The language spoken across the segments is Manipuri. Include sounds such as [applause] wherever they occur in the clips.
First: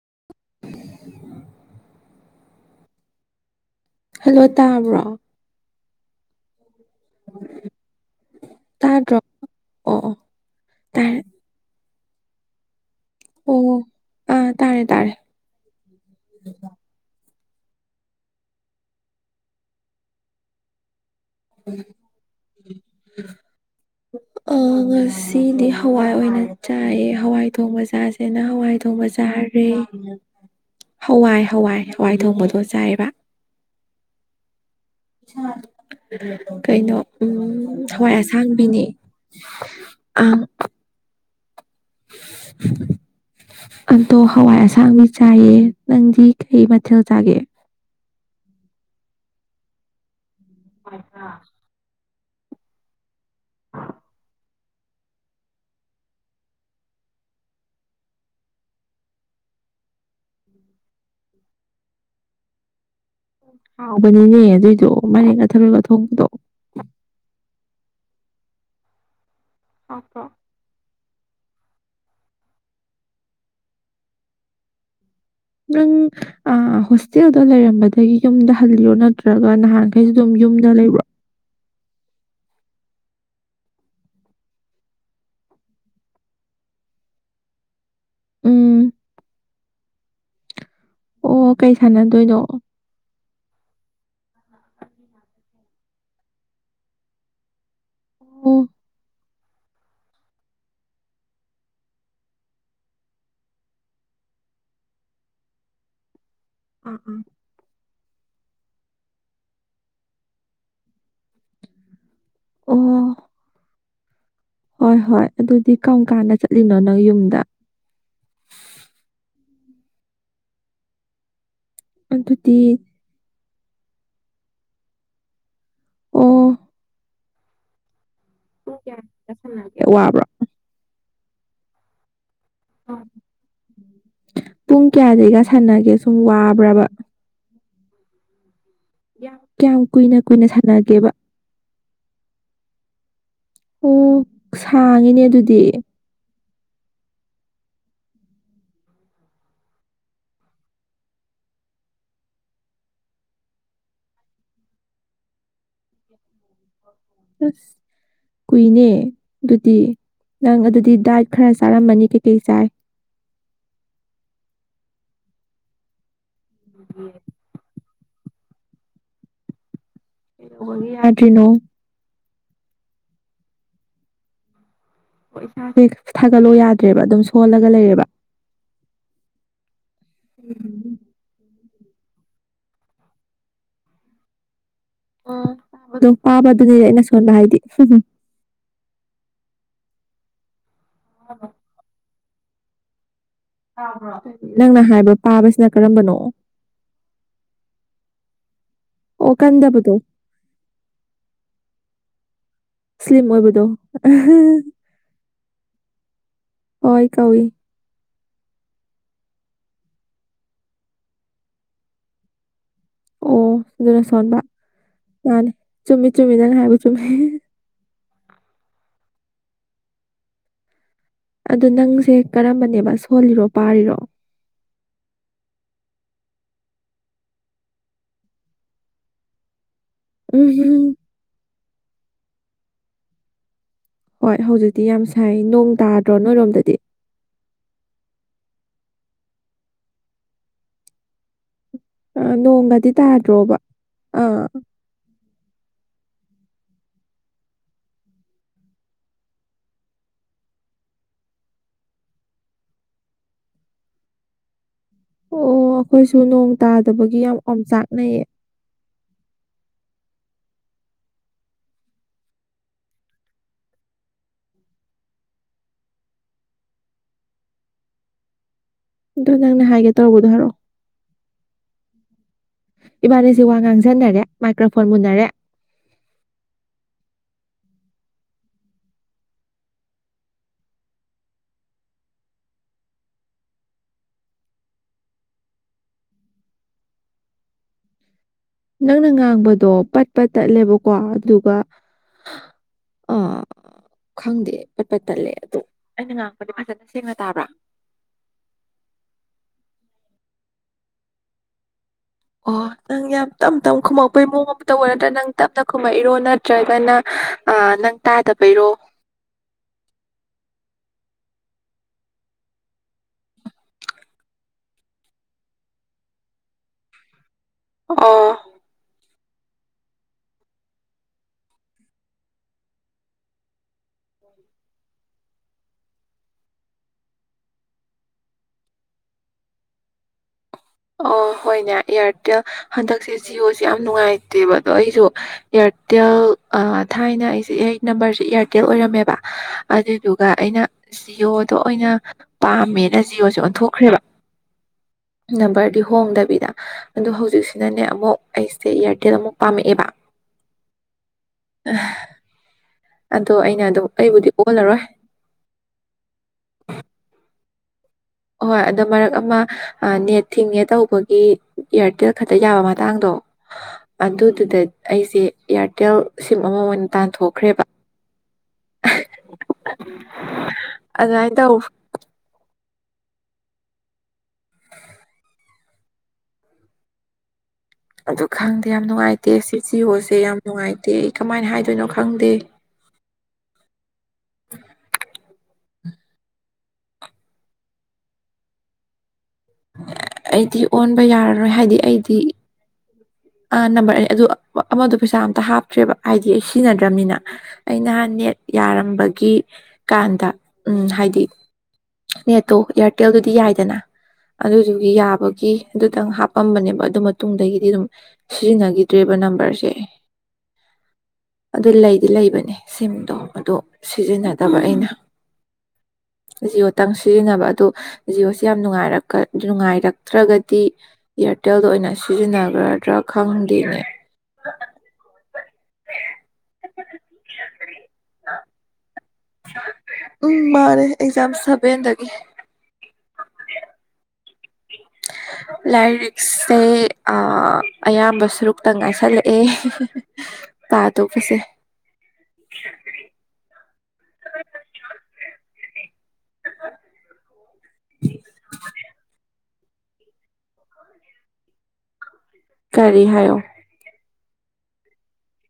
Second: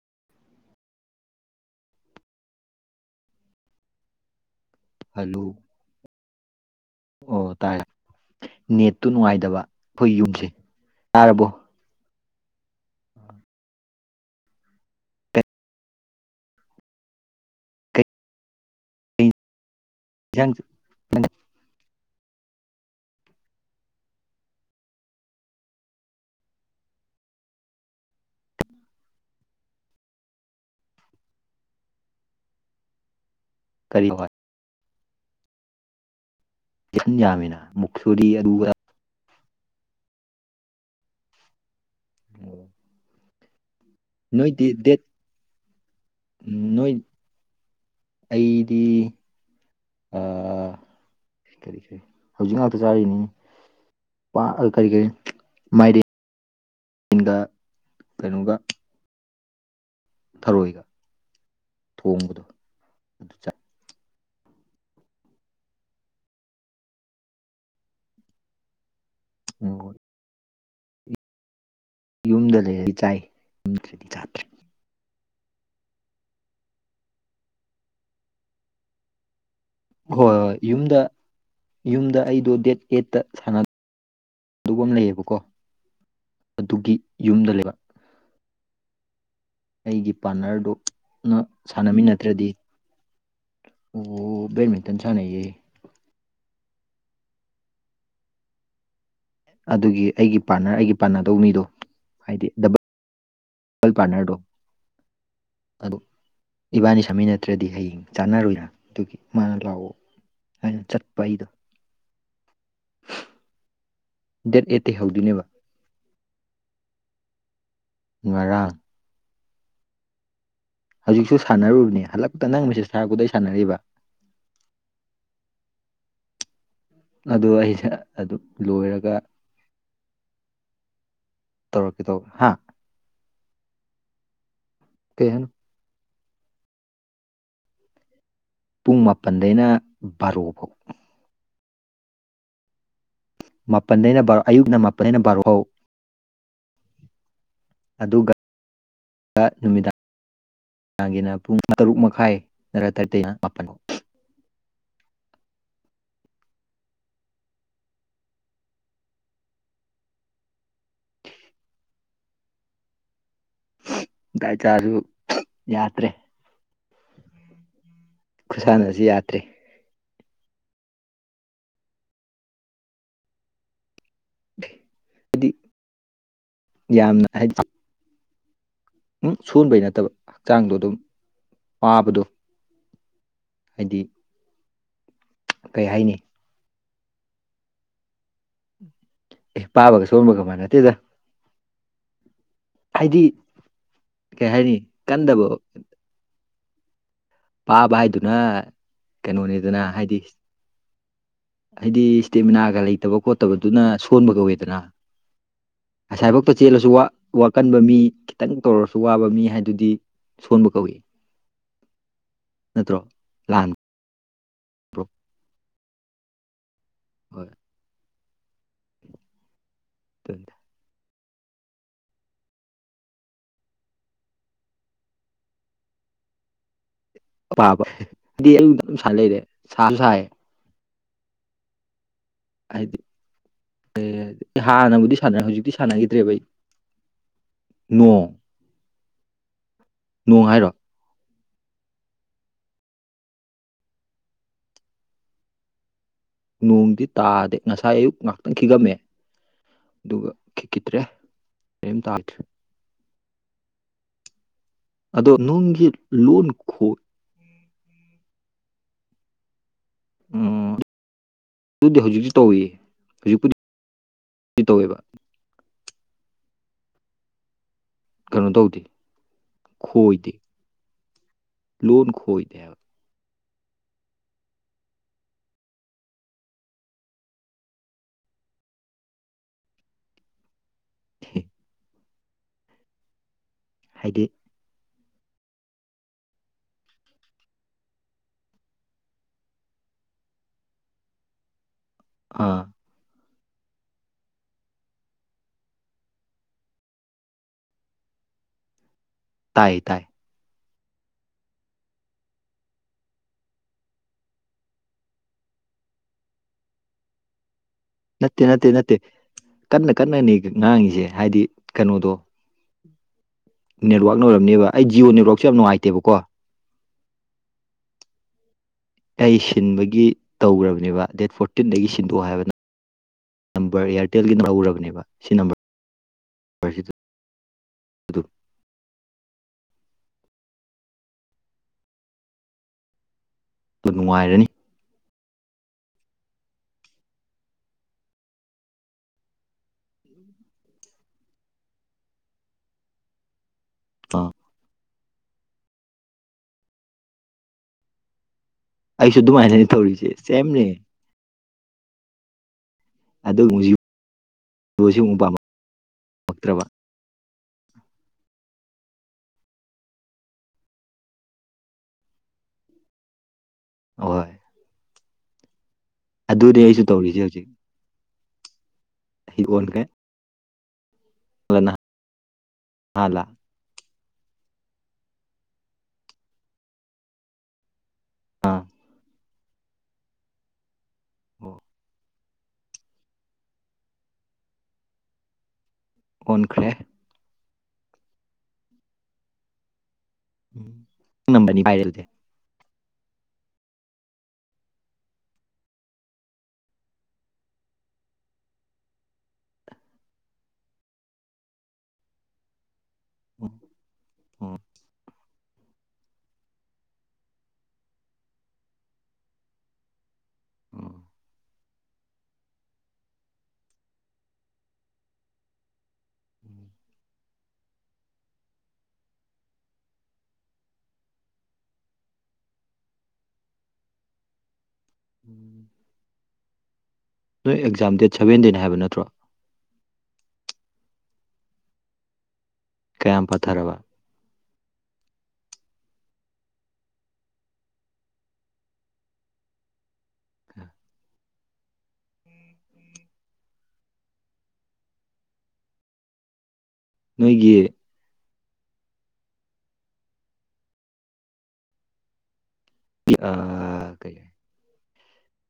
[inaudible] ꯍꯜꯂꯣ ꯇꯥꯕ꯭ꯔꯣ ꯍꯜꯂꯣ ꯑꯣ ꯇꯥꯔꯦ ꯅꯦꯠꯇꯨ ꯇꯥꯗ꯭ꯔꯣ ꯅꯨꯡꯉꯥꯏꯗꯕ ꯑꯣ ꯑꯩꯈꯣꯏ ꯑꯣ ꯌꯨꯝꯁꯦ ꯇꯥꯔꯦ ꯇꯥꯔꯕꯣ ꯑꯣ ꯑꯥ ꯇꯥꯔꯦ ꯇꯥꯔꯦ ꯪ ꯎ [unintelligible] ꯉꯁꯤꯗꯤ ꯍꯋꯥꯏ ꯑꯣꯏꯅ ꯆꯥꯏꯑ ꯍꯋꯥꯏ ꯊꯣꯡ ꯕꯖꯥꯔꯁꯤꯅ ꯍꯋꯥꯏ ꯊꯣꯡ ꯕꯖꯥꯔ ꯍꯋꯥꯏ ꯍꯋꯥꯏ ꯍꯋꯥꯏ ꯊꯣꯡꯕꯗꯣ ꯆꯥꯏꯑꯕ ꯀꯔꯤ ꯋꯥ ꯀꯩꯅꯣ ꯍꯋꯥꯏꯟ ꯌꯥꯝꯃꯤꯅ ꯎꯝ ꯍꯋꯥꯏ ꯃꯨꯛꯁꯨꯔꯤ ꯑꯗꯨꯒ ꯑꯁꯥꯡꯕꯤꯅꯦ ꯑ [unintelligible] ꯑꯗꯣ ꯍꯋꯥꯏ ꯅꯣꯏꯗꯤ ꯗꯦꯠ ꯑꯁꯥꯡꯕꯤ ꯆꯥꯏꯑ ꯅꯪꯗꯤ ꯀꯩ ꯅꯣꯏ ꯃꯊꯦꯜ ꯆꯥꯒꯦ ꯑꯩꯗꯤ ꯀꯔꯤ ꯀꯔꯤ ꯍꯧꯖꯤꯛ ꯉꯥꯛꯇ ꯆꯥꯔꯤꯅꯤ ꯑ ꯀꯔꯤ ꯀꯔꯤ ꯃꯥꯏꯔꯦꯟꯗ ꯀꯩꯅꯣꯒ ꯊꯔꯣꯏꯒ ꯊꯣꯡꯕꯗꯣ ꯑꯗꯨ ꯆꯠ ꯍꯕꯅꯤꯅꯦ ꯑꯗꯨꯏꯗꯣ ꯃꯅꯤꯡꯒꯊꯔꯒ ꯊꯣꯡꯕꯗꯣ ꯑꯣꯀꯣ ꯌꯨꯝꯗ ꯂꯩꯔꯗꯤ ꯆꯥꯏ ꯌꯨꯝꯗ꯭ꯔꯗꯤ ꯆꯥꯗ꯭ꯔꯦ ꯅꯪ ꯍꯣꯁꯇꯦꯜꯗꯣ ꯂꯩꯔꯝꯕꯗꯒꯤ ꯌꯨꯝꯗ ꯍꯂꯔꯣ ꯅꯠꯇ꯭ꯔꯒ ꯑꯗꯨꯒ ꯅꯍꯥꯟꯈꯩꯁꯨ ꯑꯗꯨꯝ ꯍꯣꯏ ꯍꯣꯏ ꯌꯨꯝꯗ ꯂꯩꯕ꯭ꯔ ꯌꯨꯝꯗ ꯑꯩꯗꯨ ꯗꯦꯠ ꯑꯦꯠꯇ ꯁꯥꯟꯅ ꯑꯗꯨꯒ ꯑꯃ ꯂꯩꯌꯦꯕꯀꯣ ꯑꯗꯨꯒꯤ ꯌꯨꯝꯗ ꯂꯩꯕ ꯎꯝ ꯑꯩꯒꯤ ꯄꯥꯔꯠꯅꯔꯗꯨꯅ ꯑꯣ ꯀꯩ ꯁꯥꯟꯅꯗꯣꯏꯅꯣ ꯁꯥꯟꯅꯃꯤꯟꯅꯗ꯭ꯔꯗꯤ ꯑꯣ ꯕꯠꯃꯤꯟꯇꯟ ꯁꯅꯌꯦ ꯑꯣ ꯑꯗꯨꯒꯤ ꯑꯩꯒꯤ ꯄꯥꯔꯠꯅꯔ ꯑꯩꯒꯤ ꯄꯥꯔꯠꯅꯗꯧꯕ ꯃꯤꯗꯣ ꯍꯥꯏꯗꯤ ꯗꯕꯜ ꯇꯦꯜ ꯄꯟꯅꯔꯣ ꯑ ꯑꯥ ꯏꯕꯥꯅꯤ ꯁꯝꯃꯤ ꯅꯠꯇ꯭ꯔꯗꯤ ꯍꯌꯦꯡ ꯆꯥꯟꯅꯔꯣꯏꯔ ꯑꯗꯨꯒꯤ ꯃꯥꯅ ꯂꯥꯛꯑꯣ ꯑꯩꯅ ꯆꯠꯄ ꯑꯩꯗꯣ ꯑꯥ ꯑꯣ ꯗꯦꯠ ꯍꯣꯏ ꯑꯩꯠꯇꯩ ꯍꯣꯏ ꯍꯧꯗꯣꯏꯅꯦꯕ ꯑꯗꯨꯗꯤ ꯀꯔꯝ ꯀꯥꯟꯅ ꯆꯠꯂꯤꯅꯣ ꯅꯪ ꯌꯨꯝꯗ ꯉꯔꯥꯡ ꯍꯧꯖꯤꯛꯁꯨ ꯁꯥꯟꯅꯔꯨꯕꯅꯤ ꯍꯟꯂꯛꯇ ꯑꯗꯨꯗꯤ ꯅꯪꯕꯁꯤꯁꯦ ꯁ ꯁꯥꯔꯛꯄꯗꯩ ꯁꯥꯟꯅꯔꯤꯕ ꯑꯣꯥ ꯑ ꯑꯩꯁꯦ ꯑꯗꯨꯝ ꯂꯣꯏꯔꯒ ꯀꯌꯥꯗ ꯁꯥꯟꯅꯒꯦ ꯋꯥꯕ꯭ꯔꯣ ꯇꯧꯔꯛꯀꯤꯗꯣ ꯄꯨꯡ ꯀꯩ ꯀꯌꯥꯗꯒꯤꯒ ꯍꯥꯏꯅꯣ ꯁꯥꯟꯅꯒꯦ ꯁꯨꯝ ꯋꯥꯕ꯭ꯔꯕ ꯄꯨꯡ ꯌꯥꯝ ꯃꯥꯄꯟꯗꯩꯅ ꯀꯌꯥꯝ ꯀꯨꯏꯅ ꯕꯥꯔꯣ ꯀꯨꯏꯅ ꯐꯥꯎ ꯁꯥꯟꯅꯒꯦꯕ ꯃꯥꯄꯜꯗꯩꯅ ꯑꯣ ꯕꯥꯔꯣ ꯑꯌꯨꯛꯅ ꯃꯥꯄꯜꯗꯩꯅ ꯁꯥꯡꯉꯤꯅꯦ ꯕꯥꯔꯣꯍ ꯑꯗꯨꯗꯤ ꯑꯗꯨꯒ ꯅꯨꯃꯤꯗꯥꯡ ꯅꯥꯡꯒꯤꯅ ꯄꯨꯡ ꯇꯔꯨꯛ ꯃꯈꯥꯏ ꯅꯔꯥꯊꯔꯠꯇꯅ ꯃꯥꯄꯜ ꯑꯁ ꯀꯨꯏꯅꯦ ꯑꯗꯨꯗꯤ ꯅꯪ ꯑꯗꯨꯗꯤ ꯗꯥꯏꯠ ꯈꯔ ꯆꯥꯔꯝꯃꯅꯤ ꯀꯩꯀꯩ ꯆꯥꯏ ꯆꯥꯁꯨ ꯌꯥꯗ꯭ꯔꯦ ꯌꯦ ꯈꯨꯁꯥꯟꯁꯤ ꯌꯥꯗ꯭ꯔꯦ ꯕ ꯌꯥꯗ꯭ꯔꯤꯅꯣ [unintelligible] ꯌꯥꯦ ꯊꯥꯒꯠꯂꯣ ꯌꯥꯗ꯭ꯔꯦꯕ ꯑꯗꯨꯝ ꯁꯣꯜꯂꯒ ꯂꯩꯔꯦꯕ ꯎꯝ ꯁꯣꯟꯕꯩ ꯅꯠꯇꯕ ꯍꯛꯆꯥꯡꯗꯣ ꯑꯗꯨꯝ ꯄꯥꯕꯗꯣ ꯍꯥꯏꯗꯤ ꯀꯩ ꯍꯥꯏꯅꯤ ꯄꯥꯕ ꯑꯗꯨꯗꯤ ꯑꯩꯅ ꯁꯣꯟꯕ ꯍꯥꯏꯗꯤ ꯎ ꯑꯦ ꯄꯥꯕꯒ ꯁꯣꯟꯕꯒ ꯃꯥꯟꯅꯠꯇꯦꯗ ꯑ ꯍꯥꯏꯗꯤ ꯀꯩ ꯍꯥꯏꯅꯤ ꯅꯪꯅ ꯍꯥꯏꯕ ꯀꯟꯗꯕ ꯄꯥꯕꯁꯤꯅ ꯀꯔꯝꯕꯅꯣ ꯄꯥꯕ ꯍꯥꯏꯗꯨꯅ ꯑꯣ ꯀꯩꯅꯣꯅꯤꯗꯅ ꯀꯟꯗꯕꯗꯣ ꯍꯥꯏꯗꯤ ꯍꯥꯏꯗꯤ ꯏꯁꯇꯦꯃꯤꯅꯥꯒ ꯂꯩꯇꯕ ꯁ꯭ꯂꯤꯝ ꯑꯣꯏꯕꯗꯣ ꯈꯣꯠꯇꯕꯗꯨꯅ ꯁꯣꯟꯕ ꯀꯧꯋꯦꯗꯅ ꯉꯁꯥꯏꯐꯥꯎꯛꯇ ꯆꯦꯜꯂꯁꯨ ꯍꯋꯥꯏ ꯀꯧꯏ ꯋꯥꯀꯟꯕ ꯃꯤ ꯈꯤꯇꯪ ꯇꯧꯔꯁꯨ ꯋꯥꯕ ꯃꯤ ꯍꯥꯏꯗꯨꯗꯤ ꯁꯣꯟꯕ ꯀꯧꯏ ꯅꯠꯇ꯭ꯔꯣ ꯑꯣ ꯂꯥꯟꯕ꯭ꯔꯣ ꯑꯗꯨꯅ ꯁꯣꯟꯕ ꯃꯥꯅꯤ ꯆꯨꯝꯃꯤ ꯆꯨꯝꯃꯤꯗꯅ ꯍꯥꯏꯕ ꯆꯨꯝꯃꯤ ꯍꯣꯏ ꯇꯗ ꯑꯗꯨ ꯅꯪꯁꯦ ꯀꯔꯝꯕꯅꯦꯕ ꯁꯣꯜꯂꯤꯔꯣ ꯄꯥꯔꯤꯔꯣ ꯄꯥꯕ ꯗꯤ [inaudible] ꯂꯩꯔꯦ ꯁꯥꯁꯨ ꯁꯥꯏ ꯎꯝ ꯎꯝ ꯍꯥꯏꯗꯤ ꯑꯦ ꯍꯣꯏ ꯑꯩ ꯍꯧꯖꯤꯛꯇꯤ ꯌꯥꯝ ꯍꯥꯟꯅꯕꯨꯗꯤ ꯁꯥꯏ ꯁꯥꯟꯅꯔꯦ ꯅꯣꯡ ꯍꯧꯖꯤꯛꯇꯤ ꯇꯥꯗ꯭ꯔꯣ ꯁꯥꯟꯅꯈꯤꯗ꯭ꯔꯦꯕ ꯑꯩ ꯅꯣꯏꯔꯣꯝꯗꯗꯤ ꯅꯣꯡ ꯅꯣꯡ ꯍꯥꯏꯔꯣ ꯑꯥ ꯅꯣꯡꯒꯗꯤ ꯇꯥꯗ꯭ꯔꯣꯕ ꯑꯥ ꯅꯣꯡꯗꯤ ꯇꯥꯗꯦ ꯉꯁꯥꯏ ꯑꯌꯨꯛ ꯉꯥꯛꯇꯪ ꯈꯤꯒꯝꯃꯦ ꯑꯗꯨꯒ ꯈꯤꯠꯀꯤꯗ꯭ꯔꯦ ꯀꯔꯤꯝ ꯇꯥꯗ꯭ꯔꯦ ꯑꯣ ꯑꯩꯈꯣꯏꯁꯨ ꯂꯣꯟ ꯅꯣꯡ ꯈꯣ ꯇꯥꯗꯕꯒꯤ ꯌꯥꯝ ꯑꯝ ꯆꯥꯛꯅꯩꯌꯦ ꯎꯝ ꯑꯗꯨꯗꯤ ꯍꯧꯖꯤꯛꯇꯤ ꯇꯧꯏ ꯍꯧꯖꯤꯛꯄꯨꯗꯤ ꯇꯧꯋꯦꯕ ꯀꯩꯅꯣ ꯇꯧꯗꯦ ꯑꯗꯣ ꯅꯪꯅ ꯍꯥꯏꯒꯦ ꯇꯧꯕꯗꯣ ꯈꯣꯏꯗꯦ ꯍꯥꯏꯔꯛꯑꯣ ꯂꯣꯟ ꯈꯣꯏꯗꯦ ꯍꯥꯢꯕ ꯁꯤ ꯋꯥ ꯉꯥꯡꯁꯤꯟꯅꯔꯦ ꯃꯥꯏꯀ꯭ꯔꯣꯐꯣꯟ ꯃꯨꯅꯔꯦ ꯊꯦ ꯍꯥꯏꯗꯤ ꯅꯪꯅ ꯉꯥꯡꯕꯗꯣ ꯄꯠꯄ ꯇꯠꯂꯦꯕꯀꯣ ꯑꯗꯨꯒ ꯑꯥ ꯑꯥ ꯈꯪꯗꯦ ꯄꯠꯄ ꯇꯠꯂꯦ ꯑꯗꯣ ꯑꯩꯅ ꯉꯥꯡꯕꯅꯦ ꯐꯖꯅ ꯁꯦꯡꯅ ꯇꯥꯕ꯭ꯔꯥ ꯇꯥꯏ ꯇꯥꯏ ꯑꯣ ꯅꯪ ꯌꯥꯝ ꯇꯞ ꯇꯞ ꯈꯨꯝꯃꯛꯄꯩ ꯃꯑꯣꯡ ꯑꯃꯇꯧꯕ ꯅꯠꯇ꯭ꯔꯥ ꯅꯪ ꯇꯞꯅ ꯈꯨꯝꯃꯛꯏꯔꯣ ꯅꯠꯇ꯭ꯔꯒꯅ ꯑꯥ ꯅꯪ ꯅꯠꯇꯦ ꯅꯠꯇꯦ ꯇꯥꯗꯕꯩꯔꯣ ꯅꯠꯇꯦ ꯀꯟꯅ ꯀꯟꯅꯅꯤ ꯉꯥꯡꯉꯤꯁꯦ ꯍꯥꯏꯗꯤ ꯀꯩꯅꯣꯗꯣ ꯅꯦꯠꯋꯥꯛꯅ ꯑꯣꯏꯔꯝꯅꯦꯕ ꯑꯩ ꯖꯤꯌꯑꯣ ꯅꯦꯠꯋꯥꯛꯁꯨ ꯌꯥꯝ ꯅꯨꯡꯉꯥꯏꯇꯦꯕꯀꯣ ꯑꯣ ꯑꯩ ꯁꯤꯟꯕꯒꯤ ꯇꯧꯈ꯭ꯔꯕꯅꯦꯕ ꯗꯦꯠ ꯐꯣꯔꯇꯤꯟꯗꯒꯤ ꯁꯤꯟꯗꯣꯛꯑꯣ ꯍꯥꯏꯕꯅ ꯅꯝꯕꯔ ꯏꯌꯥꯔꯇꯦꯜꯒꯤꯅ ꯎꯔꯕꯅꯦꯕ ꯁꯤ ꯅꯝꯕꯔ ꯑꯗꯨꯗꯣ ꯑꯣ ꯍꯣꯏꯅꯦ ꯏꯌꯥꯔꯇꯦꯜ ꯍꯟꯗꯛꯁꯦ ꯖꯤꯑꯣꯁꯦ ꯌꯥꯝ ꯅꯨꯡꯉꯥꯏꯔꯅꯤ ꯅꯨꯡꯉꯥꯏꯇꯦꯕ ꯑꯗꯣ ꯑꯩꯁꯨ ꯏꯌꯥꯔꯇꯦꯜ ꯊꯥꯏꯅ ꯑꯩꯁꯦ ꯑꯩ ꯅꯝꯕꯔꯁꯦ ꯏꯌꯥꯔꯇꯦꯜ ꯑꯣꯏꯔꯝꯃꯦꯕ ꯑꯗꯨꯏꯗꯨ ꯑꯗꯨꯒ ꯑꯩꯅ ꯖꯤꯌꯣꯗꯣ ꯑꯣꯏꯅ ꯄꯥꯝꯃꯦꯅ ꯖꯤꯌꯣꯁꯦ ꯑꯣꯟꯊꯣꯛ ꯈ꯭ꯔꯦꯕ ꯑꯥ ꯅꯝꯕꯔꯗꯤ ꯍꯣꯡꯗꯕꯤꯗ ꯑꯗ ꯍꯧꯖꯤꯛꯁꯤꯅꯅꯦ ꯑꯃꯨꯛ ꯑꯩꯁꯦ ꯏꯌꯥꯔꯇꯦꯜ ꯑꯩꯁꯨ ꯑꯃꯨꯛ ꯑꯗꯨꯃꯥꯏꯅꯅꯤ ꯄꯥꯝꯃꯛꯑꯦꯕ ꯇꯧꯔꯤꯁꯦ ꯁꯦꯝꯅꯦ ꯑꯗꯣ ꯑꯗꯨ ꯑꯃꯨꯛ ꯑꯩꯅ ꯑꯗꯨꯝ ꯑꯩꯕꯨꯗꯤ ꯑꯣꯜꯂꯔꯣꯏ ꯖꯤꯑꯣꯁꯤ ꯑꯃꯨꯛ ꯄꯥꯝꯃꯛꯇ꯭ꯔꯕ ꯍꯣꯏ ꯑꯗꯣ ꯃꯔꯛ ꯑꯃ ꯅꯦꯠ ꯊꯤꯡꯉꯦ ꯇꯧꯕꯒꯤ ꯏꯌꯥꯔꯇꯦꯜ ꯈꯛꯇ ꯌꯥꯕ ꯃꯇꯥꯡꯗꯣ ꯍꯣꯏ ꯑꯗꯨꯗꯨꯗ ꯑꯩꯁꯦ ꯏꯌꯥꯔꯇꯦꯜ ꯁꯤꯝ ꯑꯗꯨꯅꯦ ꯑꯃ ꯑꯩꯁꯨ ꯑꯣꯏꯅ ꯇꯧꯔꯤꯁꯦ ꯍꯧꯖꯤꯛ ꯇꯥꯟꯊꯣꯛꯈ꯭ꯔꯦꯕ ꯑꯩ ꯑꯣꯟꯈ꯭ꯔꯦ ꯑꯗꯨꯃꯥꯏꯅ ꯇꯧ ꯃꯥꯂ ꯑꯗꯨ ꯑꯥ ꯈꯪꯗꯦ ꯌꯥꯝ ꯅꯨꯡꯉꯥꯏꯇꯦ ꯁꯤꯖꯤꯌꯣꯁꯦ ꯌꯥꯝ ꯅꯨꯡꯉꯥꯏꯇꯦ ꯑꯩ ꯀꯃꯥꯏꯅ ꯑꯣ ꯍꯥꯏꯗꯣꯏꯅꯣ ꯈꯪꯗꯦ ꯎ ꯑꯣꯟꯈ꯭ꯔꯦ ꯑꯩꯗꯤ ꯑꯣꯟꯕ ꯅꯪ ꯌꯥꯔꯔꯣꯏ ꯅꯝꯕꯔꯅꯤ ꯄꯥꯏꯔꯦ ꯍꯥꯏꯗꯤ ꯑꯗꯨꯗꯤ ꯑꯩꯗꯤ ꯑꯥ ꯅꯝꯕꯔ ꯑꯅꯤ ꯑꯗꯨ ꯑꯃꯗꯣ ꯄꯩꯁꯥ ꯑꯝꯇ ꯍꯥꯞꯇ꯭ꯔꯦꯕ ꯍꯥꯏꯗꯤ ꯑꯩ ꯁꯤꯖꯤꯟꯅꯗ꯭ꯔꯕꯅꯤꯅ ꯑꯩ ꯅꯍꯥꯟ ꯅꯦꯠ ꯌꯥꯔꯝꯕꯒꯤ ꯀꯥꯟꯗ ꯎꯝ ꯍꯥꯏꯗꯤ ꯅꯦꯠꯇꯣ ꯏꯌꯥꯔ ꯍꯣꯇꯦꯜꯗꯨꯗꯤ ꯑꯣ ꯌꯥꯏꯗꯅ ꯑꯗꯨꯗꯨꯒꯤ ꯌꯥꯕ ꯒꯤ ꯑꯗꯨꯇꯪ ꯍꯥꯞꯄꯝꯕꯅꯦꯕ ꯑꯗꯨ ꯃꯇꯨꯡꯗꯒꯤꯗꯤ ꯑꯗꯨꯝ ꯁꯤꯖꯤꯟꯅꯈꯤꯗ꯭ꯔꯦꯕ ꯅꯝꯕꯔꯁꯦ ꯑꯣ ꯑꯗꯨ ꯂꯩꯗꯤ ꯂꯩꯕꯅꯦ ꯁꯤꯝꯗꯣ ꯑꯗꯨ ꯁꯤꯖꯤꯟꯅꯗꯕ ꯑꯩꯅ [unintelligible] ꯖꯤꯑꯣꯇꯪ ꯁꯤꯖꯤꯟꯅꯕ ꯑꯗꯣ ꯖꯤꯑꯣꯁꯦ ꯌꯥꯝ ꯅꯨꯡꯉꯔ ꯅꯨꯡꯉꯥꯏꯔꯛꯇ꯭ꯔꯒꯗꯤ ꯑꯦꯌꯥꯔꯇꯦꯜꯗ ꯑꯣꯏꯅ ꯁꯤꯖꯤꯟꯅꯒꯗ꯭ꯔꯥ ꯈꯪꯗꯦꯅꯦ ꯅꯣꯏ ꯑꯦꯛꯖꯥꯝ ꯗꯦꯠ ꯁꯚꯦꯟꯇꯤꯟ ꯍꯥꯏꯕ ꯅꯠꯇ꯭ꯔꯣ ꯎꯝ ꯃꯥꯅꯦ ꯑꯦꯛꯖꯥꯝ ꯁꯚꯦꯟꯗꯒꯤ ꯀꯌꯥꯝ ꯄꯊꯔꯕ [unintelligible] ꯂꯥꯏꯔꯤꯛꯁꯦ ꯑꯌꯥꯝꯕ ꯁꯔꯨꯛꯇ ꯉꯥꯏꯁꯜꯂꯛꯑꯦ ꯇꯥꯗꯣꯛꯄꯁꯦ ꯎꯝ ꯎꯝ ꯅꯣꯏꯒꯤ [unintelligible] ꯀꯔꯤ ꯍꯥꯏꯣ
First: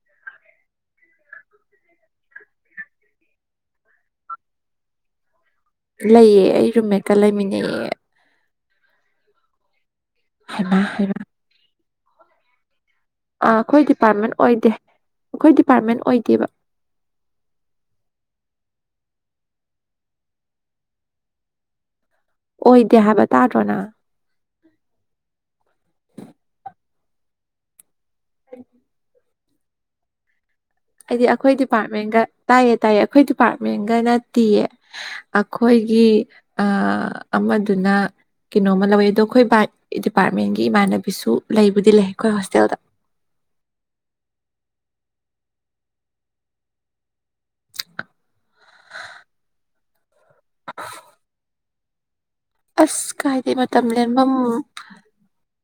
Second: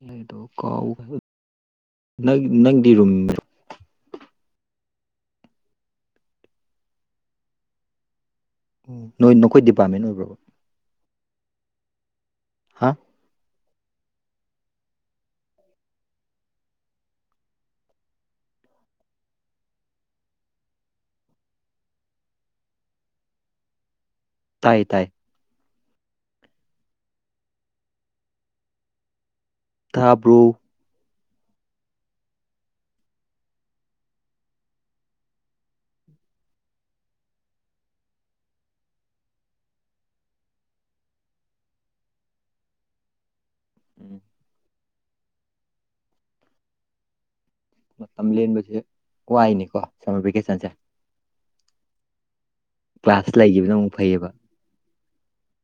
ꯅꯗ ꯀꯥꯎꯥꯎ ꯅꯪꯗꯤ ꯔꯨꯝ ꯂꯩꯑ ꯑꯩ ꯔꯨꯝꯃꯦꯀ ꯂꯩꯃꯤꯟꯅꯩꯌꯦ ꯅꯣꯏ ꯅꯈꯣꯏ ꯗꯤꯄꯥꯔꯠꯃꯦꯟ ꯑꯣꯏꯕ꯭ꯔꯕ ꯍꯩꯃꯥ ꯍꯩꯃꯥ ꯍꯥ ꯑꯥ ꯑꯩꯈꯣꯏ ꯗꯤꯄꯥꯔꯠꯃꯦꯟ ꯑꯣꯏꯗꯦ ꯑꯩꯈꯣꯏ ꯗꯤꯄꯥꯔꯠꯃꯦꯟ ꯑꯣꯏꯗꯦꯕ [unintelligible] ꯑꯣꯏꯗꯦ ꯍꯥꯏꯕ ꯇꯥꯗ꯭ꯔꯣꯅ ꯇꯥꯏ ꯇꯥꯏ [unintelligible] ꯊꯥꯕ꯭ꯔꯣ ꯍꯥꯏꯗꯤ ꯑꯩꯈꯣꯏ ꯗꯤꯄꯥꯔꯠꯃꯦꯟꯒ ꯇꯥꯏꯌꯦ ꯇꯥꯏꯌꯦ ꯑꯩꯈꯣꯏ ꯗꯤꯄꯥꯔꯠꯃꯦꯟꯒꯅꯠꯇꯤꯌꯦ ꯑꯩꯈꯣꯏꯒꯤ ꯑ ꯑꯃꯗꯨꯅ ꯀꯩꯅꯣꯃ ꯂꯧꯋꯦ ꯑꯗꯣ ꯑꯩꯈꯣꯏ ꯕꯥ ꯗꯤꯄꯥꯔꯠꯃꯦꯟꯒꯤ ꯏꯃꯥꯟꯅꯕꯤꯁꯨ ꯂꯩꯕꯨꯗꯤ ꯂꯩ ꯑꯩꯈꯣꯏ ꯍꯣꯁꯇꯦꯜꯗ [unintelligible] ꯃꯇꯝ ꯂꯦꯟꯕꯁꯦ ꯋꯥꯏꯅꯤꯀꯣ ꯁꯝꯃꯔ ꯚꯦꯀꯦꯁꯟꯁꯦ ꯑꯁ ꯀ꯭ꯂꯥꯁ ꯀꯥꯏꯗ ꯂꯩꯈꯤꯕꯅ ꯃꯇꯝ ꯑꯃꯨꯛ ꯐꯩꯌꯦꯕ ꯂꯦꯟꯐꯝ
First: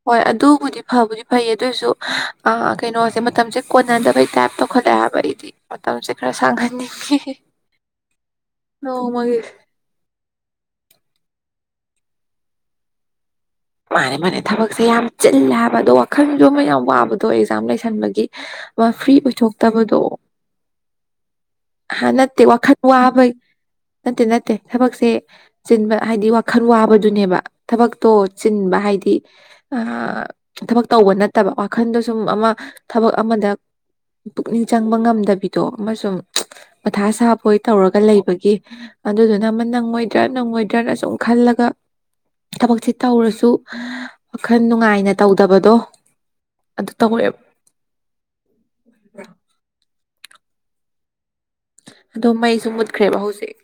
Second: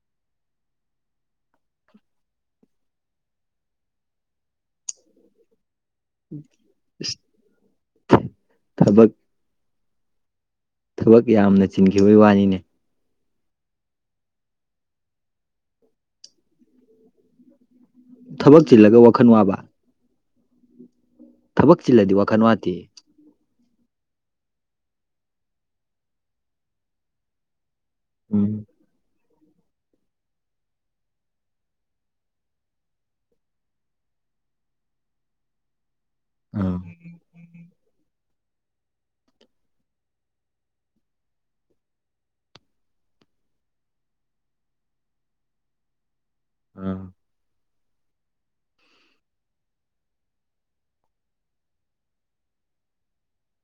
ꯍꯣꯏ ꯑꯗꯨꯕꯨꯗꯤ ꯐꯕꯨꯗꯤ ꯐꯩꯌꯦ ꯑꯗꯨꯑꯣꯏꯁꯨ ꯑ ꯀꯩꯅꯣꯁꯦ ꯃꯇꯝꯁꯦ ꯀꯣꯟꯅꯗꯕꯩ ꯇꯥꯏꯞ ꯇꯧꯈꯠꯂꯛꯑꯦ ꯍꯥꯏꯕ ꯑꯩꯗꯤ ꯃꯇꯝꯁꯦ ꯈꯔ ꯏꯁ ꯁꯥꯡꯍꯟꯅꯤꯡꯉꯤ ꯊꯕꯛ ꯅꯣꯡꯃꯒꯤ ꯊꯕꯛ ꯌꯥꯝꯅ ꯆꯤꯟꯈꯤꯕꯒꯤ ꯋꯥꯅꯤꯅꯦ ꯃꯥꯅꯦ ꯃꯥꯅꯦ ꯊꯕꯛꯁꯦ ꯌꯥꯝ ꯆꯤꯜꯂꯦ ꯍꯥꯏꯕ ꯑꯗꯣ ꯋꯥꯈꯜ ꯌꯣꯕ ꯌꯥꯝ ꯋꯥꯕꯗꯣ ꯑꯦꯛꯖꯥꯝ ꯂꯩꯁ ꯈꯟꯕꯒꯤ ꯊꯕꯛ ꯃꯥ ꯆꯤꯜꯂꯒ ꯐ꯭ꯔꯤ ꯋꯥꯈꯜ ꯋꯥꯕ ꯑꯣꯏꯊꯣꯛꯇꯕꯗꯣ ꯊꯕꯛ ꯍꯥꯟ ꯆꯤꯜꯂꯗꯤ ꯅꯠꯇ ꯋꯥꯈꯜ ꯋꯥꯈꯥ ꯋꯥꯗꯦ ꯋꯥꯕꯩ ꯅꯠꯇꯦ ꯅꯠꯇꯦ ꯊꯕꯛꯁꯦ ꯆꯤꯟꯕ ꯍꯥꯏꯗꯤ ꯋꯥꯈꯜ ꯋꯥꯕꯗꯨꯅꯦꯕ ꯊꯕꯛꯇꯣ ꯎꯝ ꯆꯤꯟꯕ ꯍꯥꯏꯗꯤ ꯊꯕꯛ ꯇꯧꯕ ꯅꯠꯇꯕ ꯋꯥꯈꯟꯗꯣ ꯁꯨꯝ ꯑꯃ ꯊꯕꯛ ꯑꯃꯗ ꯄꯨꯛꯅꯤꯡ ꯆꯪꯕ ꯉꯝꯗꯕꯤꯗꯣ ꯑꯃꯁꯨꯡ ꯑꯥ ꯃꯊꯥ ꯁꯥꯕ ꯇꯧꯔꯒ ꯂꯩꯕꯒꯤ ꯑꯗꯨꯗꯨꯅ ꯑꯃ ꯅꯪꯉꯣꯏꯗ꯭ꯔꯥ ꯅꯪꯉꯣꯏꯗ꯭ꯔꯅ ꯁꯨꯝ ꯈꯜꯂꯒ ꯇꯃ ꯆ ꯇꯧꯔꯁꯨ ꯋꯥꯈꯜ ꯅꯨꯡꯉꯥꯏꯅ ꯇꯧꯗꯕꯗꯣ ꯑꯗꯨ ꯑꯥ ꯇꯧꯔꯦꯕ [unintelligible] ꯑꯗꯣ ꯃꯩꯁꯨ ꯃꯨꯠꯈ꯭ꯔꯦꯕ ꯍꯧꯖꯤꯛ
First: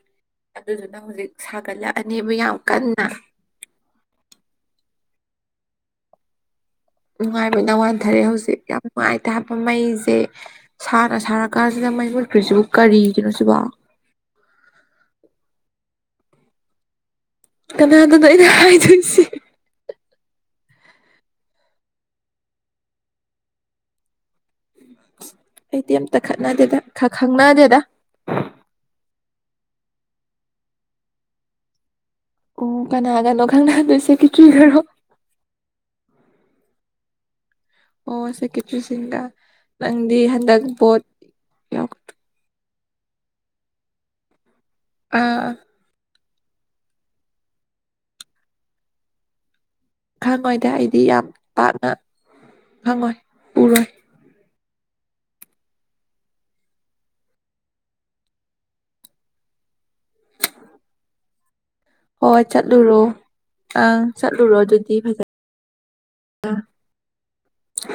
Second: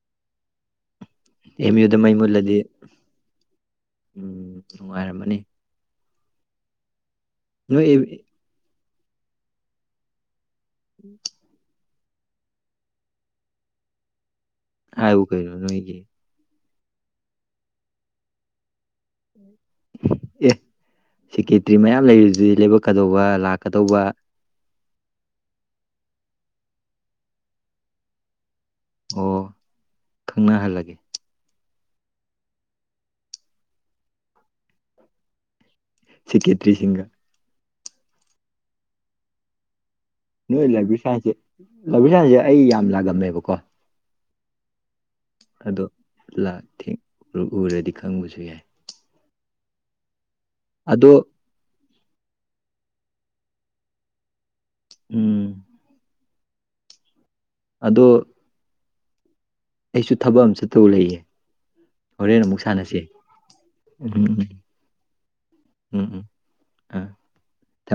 ꯑꯗꯨ ꯑꯗ ꯍꯧꯖꯤꯛ ꯑꯦꯝ ꯌꯨꯗ ꯃꯩ ꯁꯥꯒꯠꯂꯛꯑꯅꯦꯕꯨ ꯌꯥꯝ ꯃꯨꯠꯂꯗꯤ ꯀꯟꯅ ꯎꯝ ꯅꯨꯡꯉꯥꯏꯔꯝꯃꯅꯤ ꯅꯨꯡꯉꯥꯏꯕꯅ ꯅꯣꯏ ꯋꯥꯟꯊꯔꯦ ꯍꯧꯖꯤꯛ ꯌꯥꯝ ꯅꯨꯡꯉꯥꯏꯇ ꯍꯥꯏꯕ ꯃꯩꯁꯦ ꯁꯥꯅ ꯁꯥꯔꯀꯥꯟꯗ ꯁꯤꯗ ꯃꯩꯌꯨꯠꯇ꯭ꯔꯤꯁꯤꯕꯨ ꯀꯔꯤꯒꯤꯅꯣ ꯁꯤꯕꯣ ꯑꯥꯨ ꯀꯅ ꯅꯣꯏ ꯀ ꯀꯅꯥꯗꯨꯗꯣ ꯑꯩꯅ ꯍꯥꯏꯗꯣꯏꯁꯤ ꯁꯦꯀꯦꯇ꯭ꯔꯤ ꯃꯌꯥꯝ ꯂꯩꯔꯤꯗꯨꯗꯤ ꯂꯕꯛꯀꯗꯧꯕ ꯂꯥꯛꯀꯗꯧꯕ ꯑꯩꯗꯤꯤ ꯑꯦꯝꯇ ꯈꯠꯅꯗꯦꯗ ꯈꯪꯅꯗꯦꯗ ꯑꯣ ꯈꯪꯅꯍꯜꯂꯒꯦ ꯑꯣ ꯀꯅꯥ ꯑꯒꯥꯡ ꯂꯧ ꯈꯜ ꯂꯜ ꯂꯁ ꯀ ꯀ ꯀꯔꯣ ꯁꯤꯀꯦꯇ꯭ꯔꯤꯁꯤꯡꯒ ꯑꯣꯁꯦꯀꯤꯆꯁꯤꯡ ꯅꯣꯏ ꯂꯕꯤꯛ ꯁꯥꯡꯁꯦ ꯂꯕꯤ ꯁꯥꯡꯁꯦ ꯑꯩ ꯌꯥꯝ ꯂꯥꯛꯑꯝꯃꯦꯕꯀꯣ ꯑꯥ ꯂ ꯊꯦꯡ ꯎꯔꯗꯤ ꯈꯪꯕꯁꯨ ꯌꯥꯏ ꯈꯪꯉꯣꯏꯗ ꯑꯩꯗꯤ ꯑꯗꯣ ꯌꯥꯝ ꯄꯥꯛꯅ ꯈꯪꯉꯣꯏ ꯎꯔꯣꯏ ꯎꯝ ꯑꯗꯣ ꯑꯩꯁꯨ ꯊꯕꯛ ꯑꯃ ꯆꯠꯇꯧ ꯂꯩꯌꯦ ꯍꯣꯔꯦꯟ ꯍꯣꯏ ꯑꯃꯨꯛ ꯆꯠꯂꯨꯔꯣ ꯁꯥꯟꯅꯁꯦ ꯑꯪ ꯎꯝ ꯎꯝ ꯆꯠꯂꯨꯔꯣ ꯑꯗꯨꯗꯤ ꯎꯝ ꯎꯝ ꯐꯖꯩꯦ ꯑꯥ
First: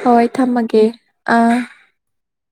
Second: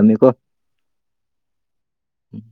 ꯍꯣꯏ ꯊꯝꯃꯒꯦ ꯑ ꯎꯝ